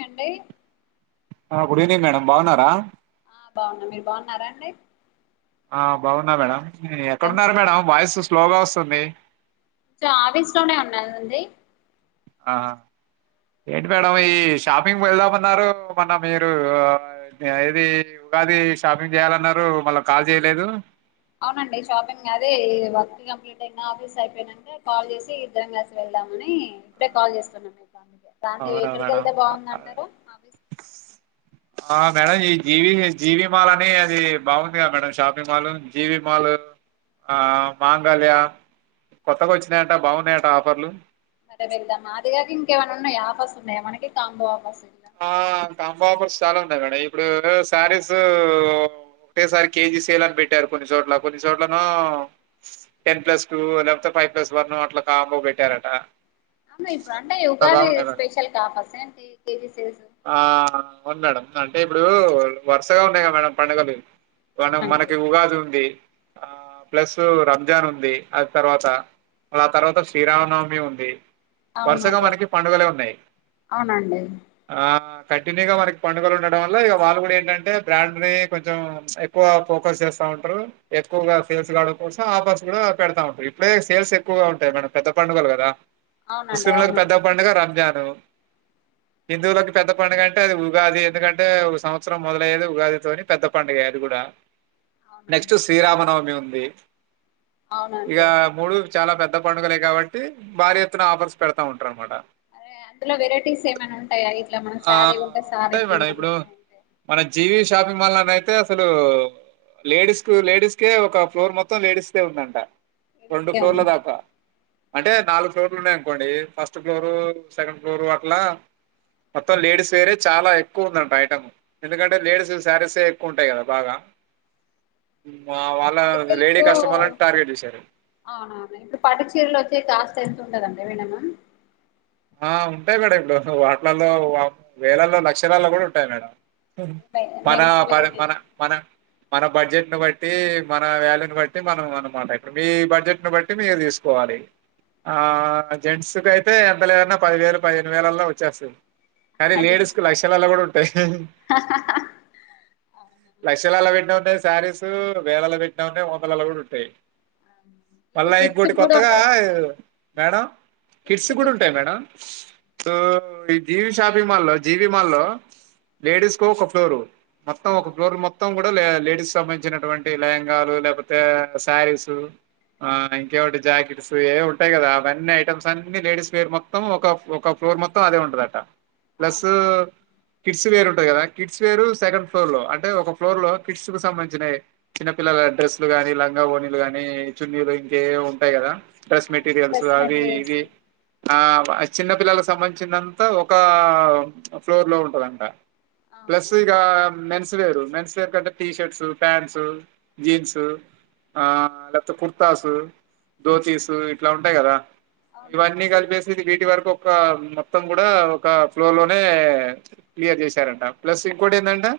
యెండే ఆ good evening madam బాన్నారా ఆ బాగున్నా మీరు బాగున్నారా అండి ఆ బావున్నా మేడం ఇ ఎక్కడున్నారు మేడమ్ వాయస్ వస్త్ స్లో గా వస్తంది చ ఆఫీస్ లోనే ఉన్నానండి ఆ ఏంటి మేడం ఈ షాపింగ్ వెళ్దామన్నారు మన్న మీరు ద ఏది ఉగాది షాపింగ్ చేయాలన్నారు మళ్ళా కాల్ చేయలేదు. అవునండి షాపింగ్ అది వర్క్ కంప్లీట్ అయిన ఆఫీస్ అయిపోయినక కాల్ చేసి ఇద్దరం కలిసి వెళ్దామని ఇప్పుడే కాల్ చేస్తున్నా నేన్ దాంటే అవునా ఎక్కడికి మేడం వెళ్తే బావుందంటారు మా ఆఫీస్ కి ఆ మేడం ఈ జీవి జీవీ మాల్ అని అది బాగుంది కద madam shopping mall GV mall ఆ మాంగాళ్యా కొత్తగా వచ్చినాయంట బాగున్నాయట ఆఫర్లు. ఆటే మర మేల్దమ్మా [unintelligible] అదిే కా ఏమైన్నాయి ఆఫర్స్ ఉన్నాయా మనకి కాంబో ఆఫర్స్సు ఆ కాంబోఆఫర్స్ చాలా ఉంటయ్ మేడం ఇప్ ఇప్పుడు శారీసు ఒక్కటే సారి కేజీ సేల్ అని పెట్టారు కొన్ని చోట్ల, కొన్ని చోట్లలేమో టెన్ ప్లస్ టూ లేకపోతే ఫైవ్ ప్లస్ వన్ అట్లా కాంబో పెట్టారట. అవునా ఇప్పుడు అంటే అట్లా ఉగాది బాగున్నాయి మేడం. స్పెషల్క ఆఫర్స్ సా ఏంటి కేజీ సెల్సు ఆ అవును మేడం అంటే ఇప్పుడు వరుసగా ఉన్నాయి కదా మేడం పండుగలు మనం మనకి ఉగాది ఉంది ఆ ప్లస్ రంజాన్ ఉంది అది తర్వాత ఆ తర్వాత శ్రీరామనవమి ఉంది. వరుసగా మనకి పండుగలే ఉన్నాయ్ ఆ కంటిన్యూగా మనకి పండుగలు ఉండడం వల్ల ఇక వాళ్ళు కూడా ఏంటంటే బ్రాండ్ వే కొంచెం ఎక్కువ ఫోకస్ చేస్తా ఉంటారు, ఎక్కువగా సేల్స్ కావడం కోసం ఆఫర్స్ కూడా పెడతా ఉంటారు ఇప్పుడే సేల్స్ ఎక్కువగా ఉంటాయి మేడం పెద్ద పండుగలు కదా. ముస్లిం లకు పెద్ద పండుగ రాంజాన్ హలో హిందువులకి పెద్ద పండుగ అంటే అది ఉగాది, ఎందుకంటే ఒక సంవత్సరం మొదలయ్యేది ఉగాదితోని పెద్ద పండుగే అది కూడా. నెక్స్ట్ శ్రీరామ నవమి ఉం రేప్ ఇకా ముూడు చాలా పెద్ద పండుగలే కాబట్టి భారీ ఎత్తున ఆఫర్స్ పెడతా ఉంటారు అనమాట. అరే అందులో వెరైటీస్ ఏమన్నాయ్ ఇట్లా మనం ఆ సారీ కొంటే సారే ఉంటాయి ఫ్రీ మేడం అని ఇప్పుడు మన జీవి షాపింగ్ మాల్ అని అయితే అసలు లేడీస్ కు లేడీస్కే ఒక ఫ్లోర్ మొత్తం లేడీస్కే ఉందంట రెండు ఫ్లోర్ల దాకా అంటే నాలుగు ఫ్లోర్లు ఉన్నాయ అనుకోండి ఫస్ట్ ఫ్లోరు సెకండ్ ఫ్లోరు అట్లా మొత్తం లేడీస్ వేరే చాలా ఎక్కువ ఉందంట ఐటమ్ ఎందుకంటే లేడీస్ శారీస్ ఏ ఎక్కువ ఉంటాయి కదా బాగా మా అవునండి వాళ్ళ అయితే లేడీ ఇప్పుడు కస్టమర్లను టార్గెట్ చేశారు అవునవును ఇప్పుడు పటుచీరలో వచ్చే కాస్త ఎతు ఉంటదండి ఎదవణమా ఉంటాయి మేడం ఇప్పుడు వాట్లలో వేలల్లో లక్షలల్లో కూడా ఉంటాయి మేడం మన ప మన మన మన బడ్జెట్ని బట్టి మన వ్యాల్యూని బట్టి మనం అనమాట ఇక్కడ మీ బడ్జెట్ని బట్టి మీరు తీసుకోవాలి ఆ జెంట్స్ కయితే ఎంత లేదన్నా పది వేలు పదిహేను వేలల్లో వచ్చేస్తుంది కానీ లేడీస్ కు లక్షలాలో కూడా ఉంటాయి లక్షలాలో పెట్ శారీస్ వేలలు పెట్టినా ఉన్నాయి వందలలో కూడా ఉంటాయి మళ్ళా ఇంకోటి కొత్తగా మేడం కిట్స్ కూడా ఉంట ఉంటాయి మేడం సో ఈ జీవి షాపింగ్ మాల్ జీవి మాల్లో లేడీస్ కు ఒక ఫ్లోరు మొత్తం ఒక ఫ్లోర్ మొత్తం లేడీస్ సంబంధించినటు లేహంగా లేకపోతే శారీస్ ఇంకేటి జాకెట్స్ ఏ ఉంటాయి కదా అవన్నీ ఐటమ్స్ అన్ని లేడస్ ఫేర్ మొత్తం ఒక ఒక ఫ్లోర్ మొత్తం అదే ఉంటదంట ప్లస్ కిడ్స్ వేరు కదా కిడ్స్ వేరు సెకండ్ ఫ్లోర్ లో అంటే ఒక ఫ్లోర్ లో కిడ్స్ కు సంబంధించిన చిన్న పిల్లల డ్రెస్ లు ని లంగా ఓనీలు గానీ చున్నీలు ఇంకే ఉంటాయి కదా డ్రెస్ మెటీరియల్స్ అవి ఇవి ఆ చిన్న పిల్లలకు సంబంధించినంత ఒక ఫ్లోర్ లో ఉంటుందంట ప్లస్ ఇగ మెన్సువేరు మెన్సు కంటే టీ షర్ట్స్ ప్యాంట్స్ జీన్సు ఆ లేకపోతే కుర్తాసు దోతీసు ఇట్లా ఉంటాయి కదా అవునండి ఇవన్నీ అవును కలిపేసి వీటి వరకు ఒక మొత్తం కూడా ఒక ఫ్లోర్ లోనే క్లియర్ చేశారంట ప్లస్ ఇంకోటి ఏంటంటే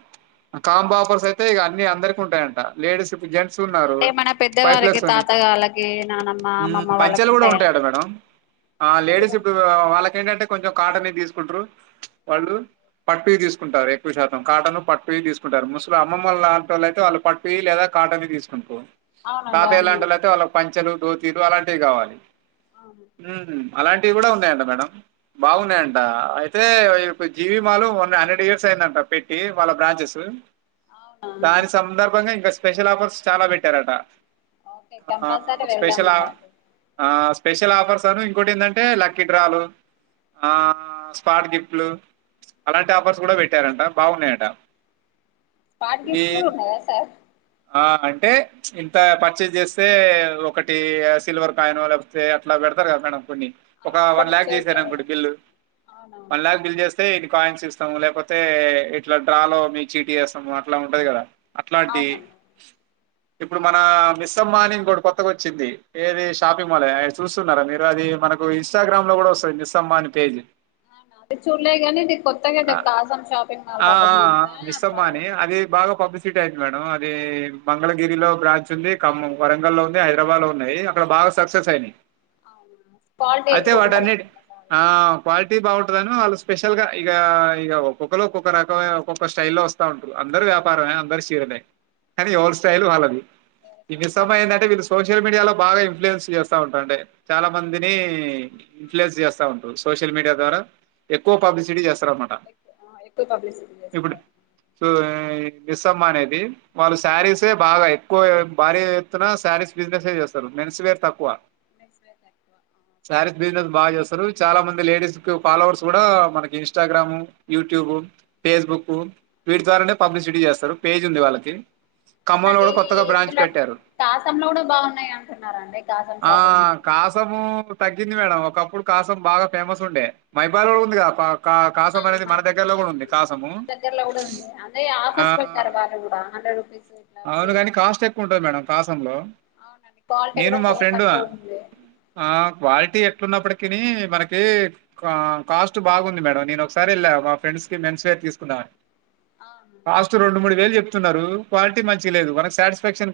కాంబో ఆఫర్స్ అయితే ఇక అన్ని అందరికి ఉంటాయంట లేడీస్ ఇడు జెంట్స్ ఉన్నారు అదేండి మన పెద్ద ఫైవ్ వారికి ప్లస్ ఉన్నాయి తాత వాళ్ళకి నానమ్మ అమ్మమ్మ వాళ్ళకి పంచలు కూడా ఉంటాయా ఉంటాయట మేడం లేడీస్ ఇప్పుడు వాళ్ళకి ఏంటంటే కొంచెం కాటన్ ది తీసుకుంటరు వాళ్ళు పట్టు తీసుకు తీకుంటారు ఎక్కువ శాతం కాటన్ పట్టు తీసుకుంటారు ముస్ం అమ్మళ్ళ లాంటి వాళ్ళ అయితే వాళ్ళ పట్టుయి లేదా కాటన్ తీసుకుంటరూ తాత ఎలాంటిల అయితే వాళ్ళకి ప పంచలు దోతీలు అలాంటివి కావాలి ఆ హ్మ్. అలాంటివి కూడా ఉన్నాయంటా మేడం బాగున్నాయంట అయితే GV mall one hundred years అయిందంట పెట్టి వాళ్ల బ్రాంచెస్ దాని సందర్భంగా ఇంకా స్పెషల్ ఆఫర్స్ చాలా పెట్టారట స్పెషలా ఆ స్పెషల్ ఆఫర్స్ అను ఇకోటి ఏంటంటే లక్కీ డ్రాలు ఆ స్పాట్ గిఫ్ట్లు అలాంటి ఆపర్స్ కూడా పెట్టారంట బాగున్నాయట స్పాట్ ఈ గిఫ్ట్స్ కూడా ఉన్నాయా సార్ ఆ అంటే ఇంత పర్చేస్ చేస్తే ఒకటి సిల్వర్ కాయినో లేకపోతే అట్లా పెడతారు కదా మేడం కొన్ని ఒక వన్ ల్యాక్ చేశారు అనుకోండి బిల్లు వన్ ల్యాక్ బిల్ చేస్తే కాయిన్స్ ఇస్తాము లేకపోతే ఇట్లా డ్రాలో మీ చీటీ చేస్తాము అట్లా ఉంటది కదా అట్లాంటి ఇప్పుడు మన మిస్ మిస్సమ్మ అని ఇంకోటి కొత్తగా వచ్చింది ఏది షాపింగ్ మాల్ చూస్తున్నారా మీరు అది మనకు ఇన్స్టాగ్రామ్ లో కూడా వస్తది మిస్సమ్మ అని పేజ్ అది చూడలే కానీ ఇది కొత్తగా ఆ కాసాం షాపింగ్ మాల్ ఆ, పడ్డదంట ట్ మేడం అది మంగళగిరిలో బ్రాంచ్ ఉంది ఖమ్మం, వరంగల్ లో ఉంది హైదరాబాద్ లో ఉన్నాయి అక్కడ బాగా సక్సెస్ అయినాయి అవునా క్వాలిటీ అయితే ఎక్కువ వాటన్నిటి ఉంటదన్నమాట ఆ క్వాలిటీ బాగుంటందని వాళ్ళు స్పెషల్ గా ఇగా ఇగా ఒక్కొక్కరు ఒక్కొక్క రకమే ఒక్కొక్క స్టైల్ లో లో వస్తా ఉంటారు అందరూ వ్యాపారమే అందరు చీరలే కానీ ఓవారి స్టైల్ వాళ్ళది ఈ మిస్సమ్మ ఏందంటే వీళ్ళు సోషల్ మీడియాలో బాగా ఇన్ఫ్యూలెన్స్ చేస్తా ఉంటాండి చాలా మంది ఇన్ఫ్లయెన్స్ చేస్తా ఉంటారు సోషల్ మీడియా ద్వారా ఎక్కువ పబ్లిసిటీ చేస్తారన్నమాట ఇప్పుడు సో మిస్సమ్మ అనేది వాళ్ళు శారీసే బాగా ఎక్కువ భారీ ఎత్తున్నా శారీస్ బిజినెస్యే చేస్తారు మెన్స్ వేర్ తక్కువ మెన్స్ వేర్ తక్కు శారీస్ బిజినెస్ బాగా చేస్తారు చాలా మంది లేడీస్ ఫాలోవర్స్ కూడా మనకి ఇన్స్టాగ్రామ్, యూట్యూబ్, ఫేస్బుక్ వీటి ద్వారానే పబ్లిసిటీ చేస్తారు పేజ్ ఉంది వాళ్ళకి ఖమ్మంలో అవునండి కూడా కొత్తగా బ్రాంచ్ ఇందులో పెట్టారు కాసం లో కూడా బాగున్నాయి అంటున్నారండి కాసాం ఆ షాపింగ్ మాల్లో కూడా కాసము తగ్గింది మేడం ఒకప్పుడు కాసం బాగా ఫేమస్ ఉండే మైబాద్లా కూడా ఉందిగా క మన దగ్గరలో కూడా ఉంది అదే ఆ ఆఫర్స్ పెట్టారు వాళ్ళు కూడా హండ్రెడ్ రూపీస్ ఇట్లా అవును ఫ్రీ కాని కాస్ట్ ఎక్కువ ఉంటది మేడం కాసంలో అవునండి క్వాలిటీ నేను కూడా మా చాలా ఫ్రెండ్ తక్కువ ఉంది. ఆ క్వాలిటీ ఎట్లున్నప్పటికీనీ మనకి కాస్ట్ బాగుంది మేడం నేను ఒకసారి వెళ్ళా మా ఫ్రెండ్స్కి మెన్స్ వేర్ తీసుకుందామని కాస్ట్ రెండు మూడు వేలు చెప్ న్నారు క్వాలిటీ మంచిగా లేదు మనకు సాటిస్ఫాక్షన్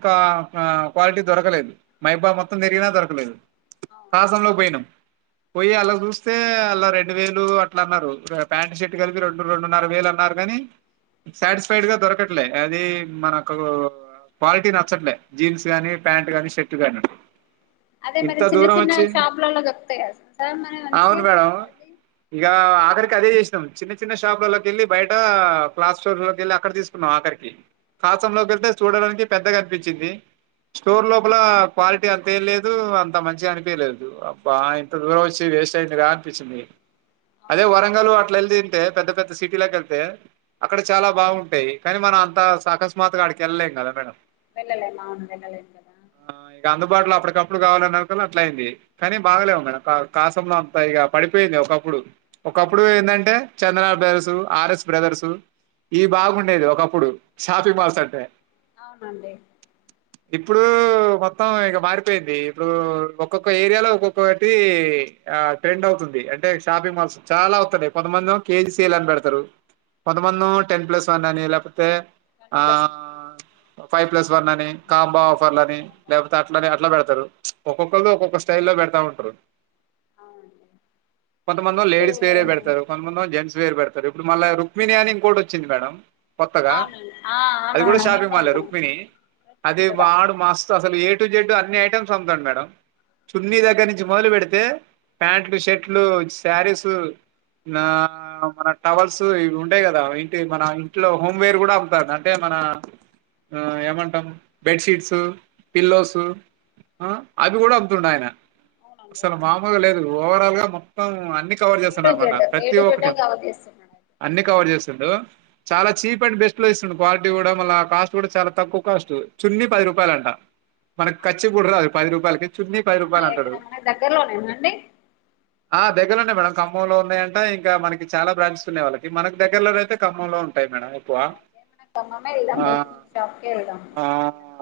క్వాలిటీ దొరకలేదు మైబాద్ మొత్తం తిరిగినా దొరకలేదు కాసంలో పోయినాం పోయి అల్ల చూస్తే అల్ల రెండు వేలు అట్లా అన్నారు ప్యాంట్ షర్ట్ కలిపి రెండు రెండున్నర వేలు అన్నారు కాని సాటిస్ఫైడ్ గా దొరకట్లేదు అది మనకు క్వాలిటీ నచ్చట్లే జీన్స్ గానీ ప్యాంట్ గానీ షర్ట్ గాని అదే మరి చిన్న చిన్న షాపులలో దొరుకుతయా సార్ మరి మంచియి క్వాలిటి యి గా ఆఖరికి అదే చేసినాం చిన్న చిన్న షాపులల్లకెళ్ళి బయట క్లాస్ స్టోర్ లోకెళ్ళి అక్కడ తీసుకున్నాం ఆఖరికి కాసంలోకి వెళ్తే చూడడానికి పెద్దగా అనిపించింది స్టోర్ లోపల క్వాలిటీ అంతేం లేదు అంత మంచిగా అనిపయలేదు అబ్బా ఇంత దూరం వచ్చి వేస్ట్ అయిందిరా అనిపించింది అదే వరంగలు అట్లా వెల్దీ తే పెద్ద పెద్ద సిటీల కెళ్తే అక్కడ చాలా బాగుంటాయి కాని మనం అంత సకస్మాత్ గా అడికె ల్లళ్లేం కదా మేడం వెళ్ళలేమ అవును వెళ్ళలేం కదా బార్లా అప్పటికప్పుడు కాలన్నా అట్లా అయింది కానీ బాగలేవు మేడం కాసంలో అంత ఇగ పడిపోయింది ఒకప్పుడు ఒకప్పుడు ఏందంటే చందన బ్రదర్సు ఆర్ఎస్ బ్రదర్సు ఇ బాగుండేది ఒకప్పుడు షాపింగ్ మాల్స్ అంటే అవునండి ఇప్పుడు మొత్తం ఇక మారిపోయింది ఇప్పుడు. ఒక్కొక్క ఏరియాలో ఒక్కొక్కటి ఆ ట్రెండ్ అవుతుంది అంటే షాపింగ్ మాల్స్ చాలా వతున్నాయి కొంతమంది కేజీ సేల్ అని పెడతారు కొంతమందేమో టెన్ ప్లస్ వన్ అని లేపోతే ఆ ఫైవ్ ప్లస్ వన్ అని కాంబొ ఆఫర్లని లేకపోతే అట్లని అట్లా పెడతారు ఒకోలు ఒక్కొక్క స్టైల్ లో పెడతా ఉంటారు కొంతమందో, లేడీస్ వేరే పెడతారు కొంతమందో జెంట్స్ వేర్ పెడతారు ఇప్పుడు మళ్ళ రుక్మిణి అని ఇంకోటి వచ్చింది మేడం కొత్తగా అది కూడా షాపింగ్ మాలే రుక్మిణి అది వాడు మస్తు అసలు ఏ ఎ టు జడ్ అన్ని ఐటమ్స్ అమ్ముతాండూ మే చున్నీ దగ్గర నుంచి మొదలు పెడితే ప్యాంట్లు షర్ట్లు శారీస్ ఆ మన టవల్స్ ఇవి ఉంటాయి కదా ఇంటి మన ఇంట్లో హోమ్వేర్ కూడా అమ్ముతారు అంటే మన ఏమంటాం బెడ్షీట్స్ పిల్లోసు అవి కూడా అమ్తుండయన అసలు మాముల్ గ లేదు ఓవరాల్గా మొ త్తం అ న్ని కవర్ చేస్తుండ అన్నమాట ప్రతి ఒక్కటి అన్ని కవర్ చేస్ ప్పుడు చాలా చీప్ అండ్ బెస్ట్ ప్లేస్ లో ఇప్పుడు క్వాలిటీ కూడా మళ్ళ కాస్ట్ కూడా చాలా తక్కువ కాస్ట్ చున్ని పది రూపాయలు అంట మనకి కచ్చి కు పది రూపాయలకి అవునా ఇక్కడ మన దగ్గరలోనేనానండి ఆ దగ్గరలో నే మేడం ఖమ్మంలో ఉన్నాయంట ఇంకా మనకి చాలా బ్రాండ్స్ ఉన్నాయి వాళ్ళకి మనకు దగ్గరలో అయితే ఖమ్మంలో ఉంటాయి మేడం ఎక్కువ మన ఖమ్మమే ఎలదాం ఆ ఈ షాప్కే వెళదాం అందరం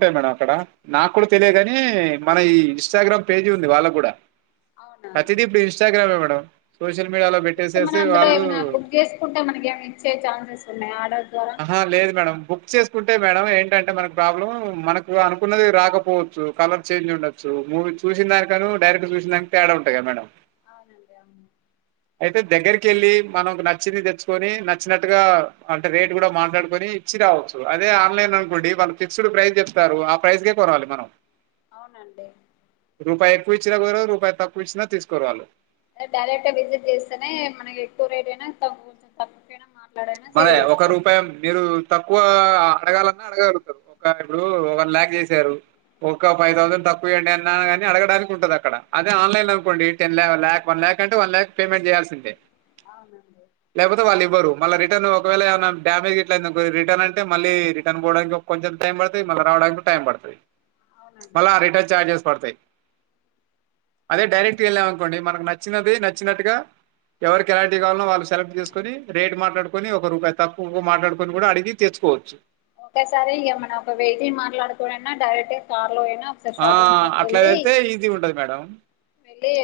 టాయి మేడం అక్కడ నాకు కూడా తెలియగాని మన ఈ ఇన్స్టాగ్రామ్ పేజీ ఉంది వాళ్ళ కూడా ప్రతిది ఇప్పుడు ఇన్స్టగ్రామే మేడం సోషల్ మీడియాలో ఇప్పుడు మన పెట్టేసేసి అందులో వాళ్ళు ఏమైనా బుక్ చేసుకుంటే మనకి ఏమి ఇచ్చే ఛాన్సెస్ ఉన్నాయి ఆర్డర్ ద్వారా కుంటే మేడం ఏంటంటే మనకు ప్రాబ్లం మనకు అనుకున్నది రాకపో చ్చు కలర్ చేంజ్ ఉండొచ్చు మూవీ చూసినానిక డైరెక్ట్ చూసిన దానికి తేడా ఉంటయి కద మేడం అవునండి అవును అయితే దగ్గరికి వెళ్ళి మనకు నచ్చింది తెచ్చుకొని నచ్చినట్టుగా అంటే రేటు కూడా మాట్లాడుకొని ఇచ్చి రావచ్చు అదే ఆన్లైన్ అనుకోండి వాళ్ళు ఫిక్స్డ్ ప్రైస్ చెప్తారు ఆ ప్రైస్ కే కొనాలి మనం అవునండి రూపాయి ఎక్కువ ఇచ్చినా కుదరరు రూపాయి తక్కువ ఇచ్చినా తీసుకోర్ ఆళ్ళు దే డైరెక్ట్ గా విజిట్ చేస్తేనే మనకి ఎక్కువ రేట్ అయినా ఇంకా కొంచెం తక్కుకైనా మా మరి ఒక రూపాయి మీరు తప్ తక్కువ అడగాలన్నా అడగలుగుతారు ఒక ఇప్పుడు వన్ ల్యాక్ చేశారు ఒక ఫైవ్ థౌసండ్ తక్కువియండి అన్నాగాని అడగడానికి ఉంటది అక్కడ అదే ఆన్లైన్ అనుకోండి టెన్ లా లాక్ వన్ ల్యాక్ అంటే వన్ ల్యాక్ పేమెంట్ చేయాల్సిందే లెపోతే వాళ్లు ఇవ్వరు మళ్ళ రేప్ రిటన్ ఒకవేళ ఏమనా డామేజ్ గట్ల అయిందనుకో ఇది రిటన్ అంటే మళ్ళీ రిటర్న్ పోవడానికి కొంచెం టైం పడుతది మళ్ళీ రావడానికి కూడ టైం పడుతది మళ్ళా రిటర్న్ చార్జెస్ పడతాయి అదే డైరెక్ట్ వెళ్ళాం అనుకోండి మనకు నచ్చినది నచ్చినట్టుగా ఎవరికి ఎలాంటి కావలో వాళ్ళు సెలెక్ట్ చేసుకొని రేట్ మాట్లాడుకు కొని ఒక రూపాయి తక్కుకు మాట్లాడుకొని కూడా అడిగి తెచ్చుకోవచ్చు ఒకేసారి ఇగ మన ఒక వెహికల్ మాట్లాడుకోనన్న డైరెక్ట్ గా కా ఆ అట్లాదైతే ఈజీ ఉంటది మేడం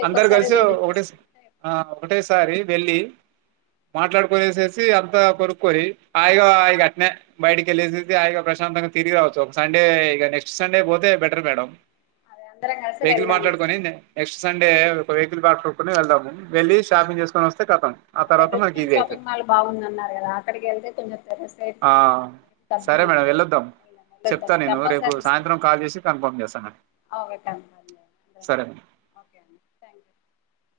అందరు కలిసి ఒ ఒకటే ఆ ఒకటేసారి వెళ్ళి మాట్లాడుకునేసేసి అంతా కొనుక్కొని హాయిగా ఆయిగ అట్నే బయటికి వెళ్ళేసేసి హాగా ప్రశాంతంగా తిరిగి రావచ్చు ఒక సండే ఇక నెక్స్ట్ సండే పోతే బెటర్ మేడం వెహికల్ మాట్లాడుకొని నె నెక్స్ సండే ఒక వెహికల్ బాట చూట్కుని వెళ్దాము వెలి షాపింగ్ చేసుకొని వస్తే కతం ఆ అదే తర్వాత మనకి రుక్మిణి ఈజీ అయితది షాపింగ్ మాల్ బాగుందన్నారు కదా అక్కడికిళ్తే కొంచం పెద్ద సైడ్స్ ఆ సరే మేడం వెళ్ళొద్దాం చెప్తా నేను రేపు కూడా సాయంత్రం కాల్ చేసి కన్ఫర్మ్ చేస్తాను సరే [inaudible]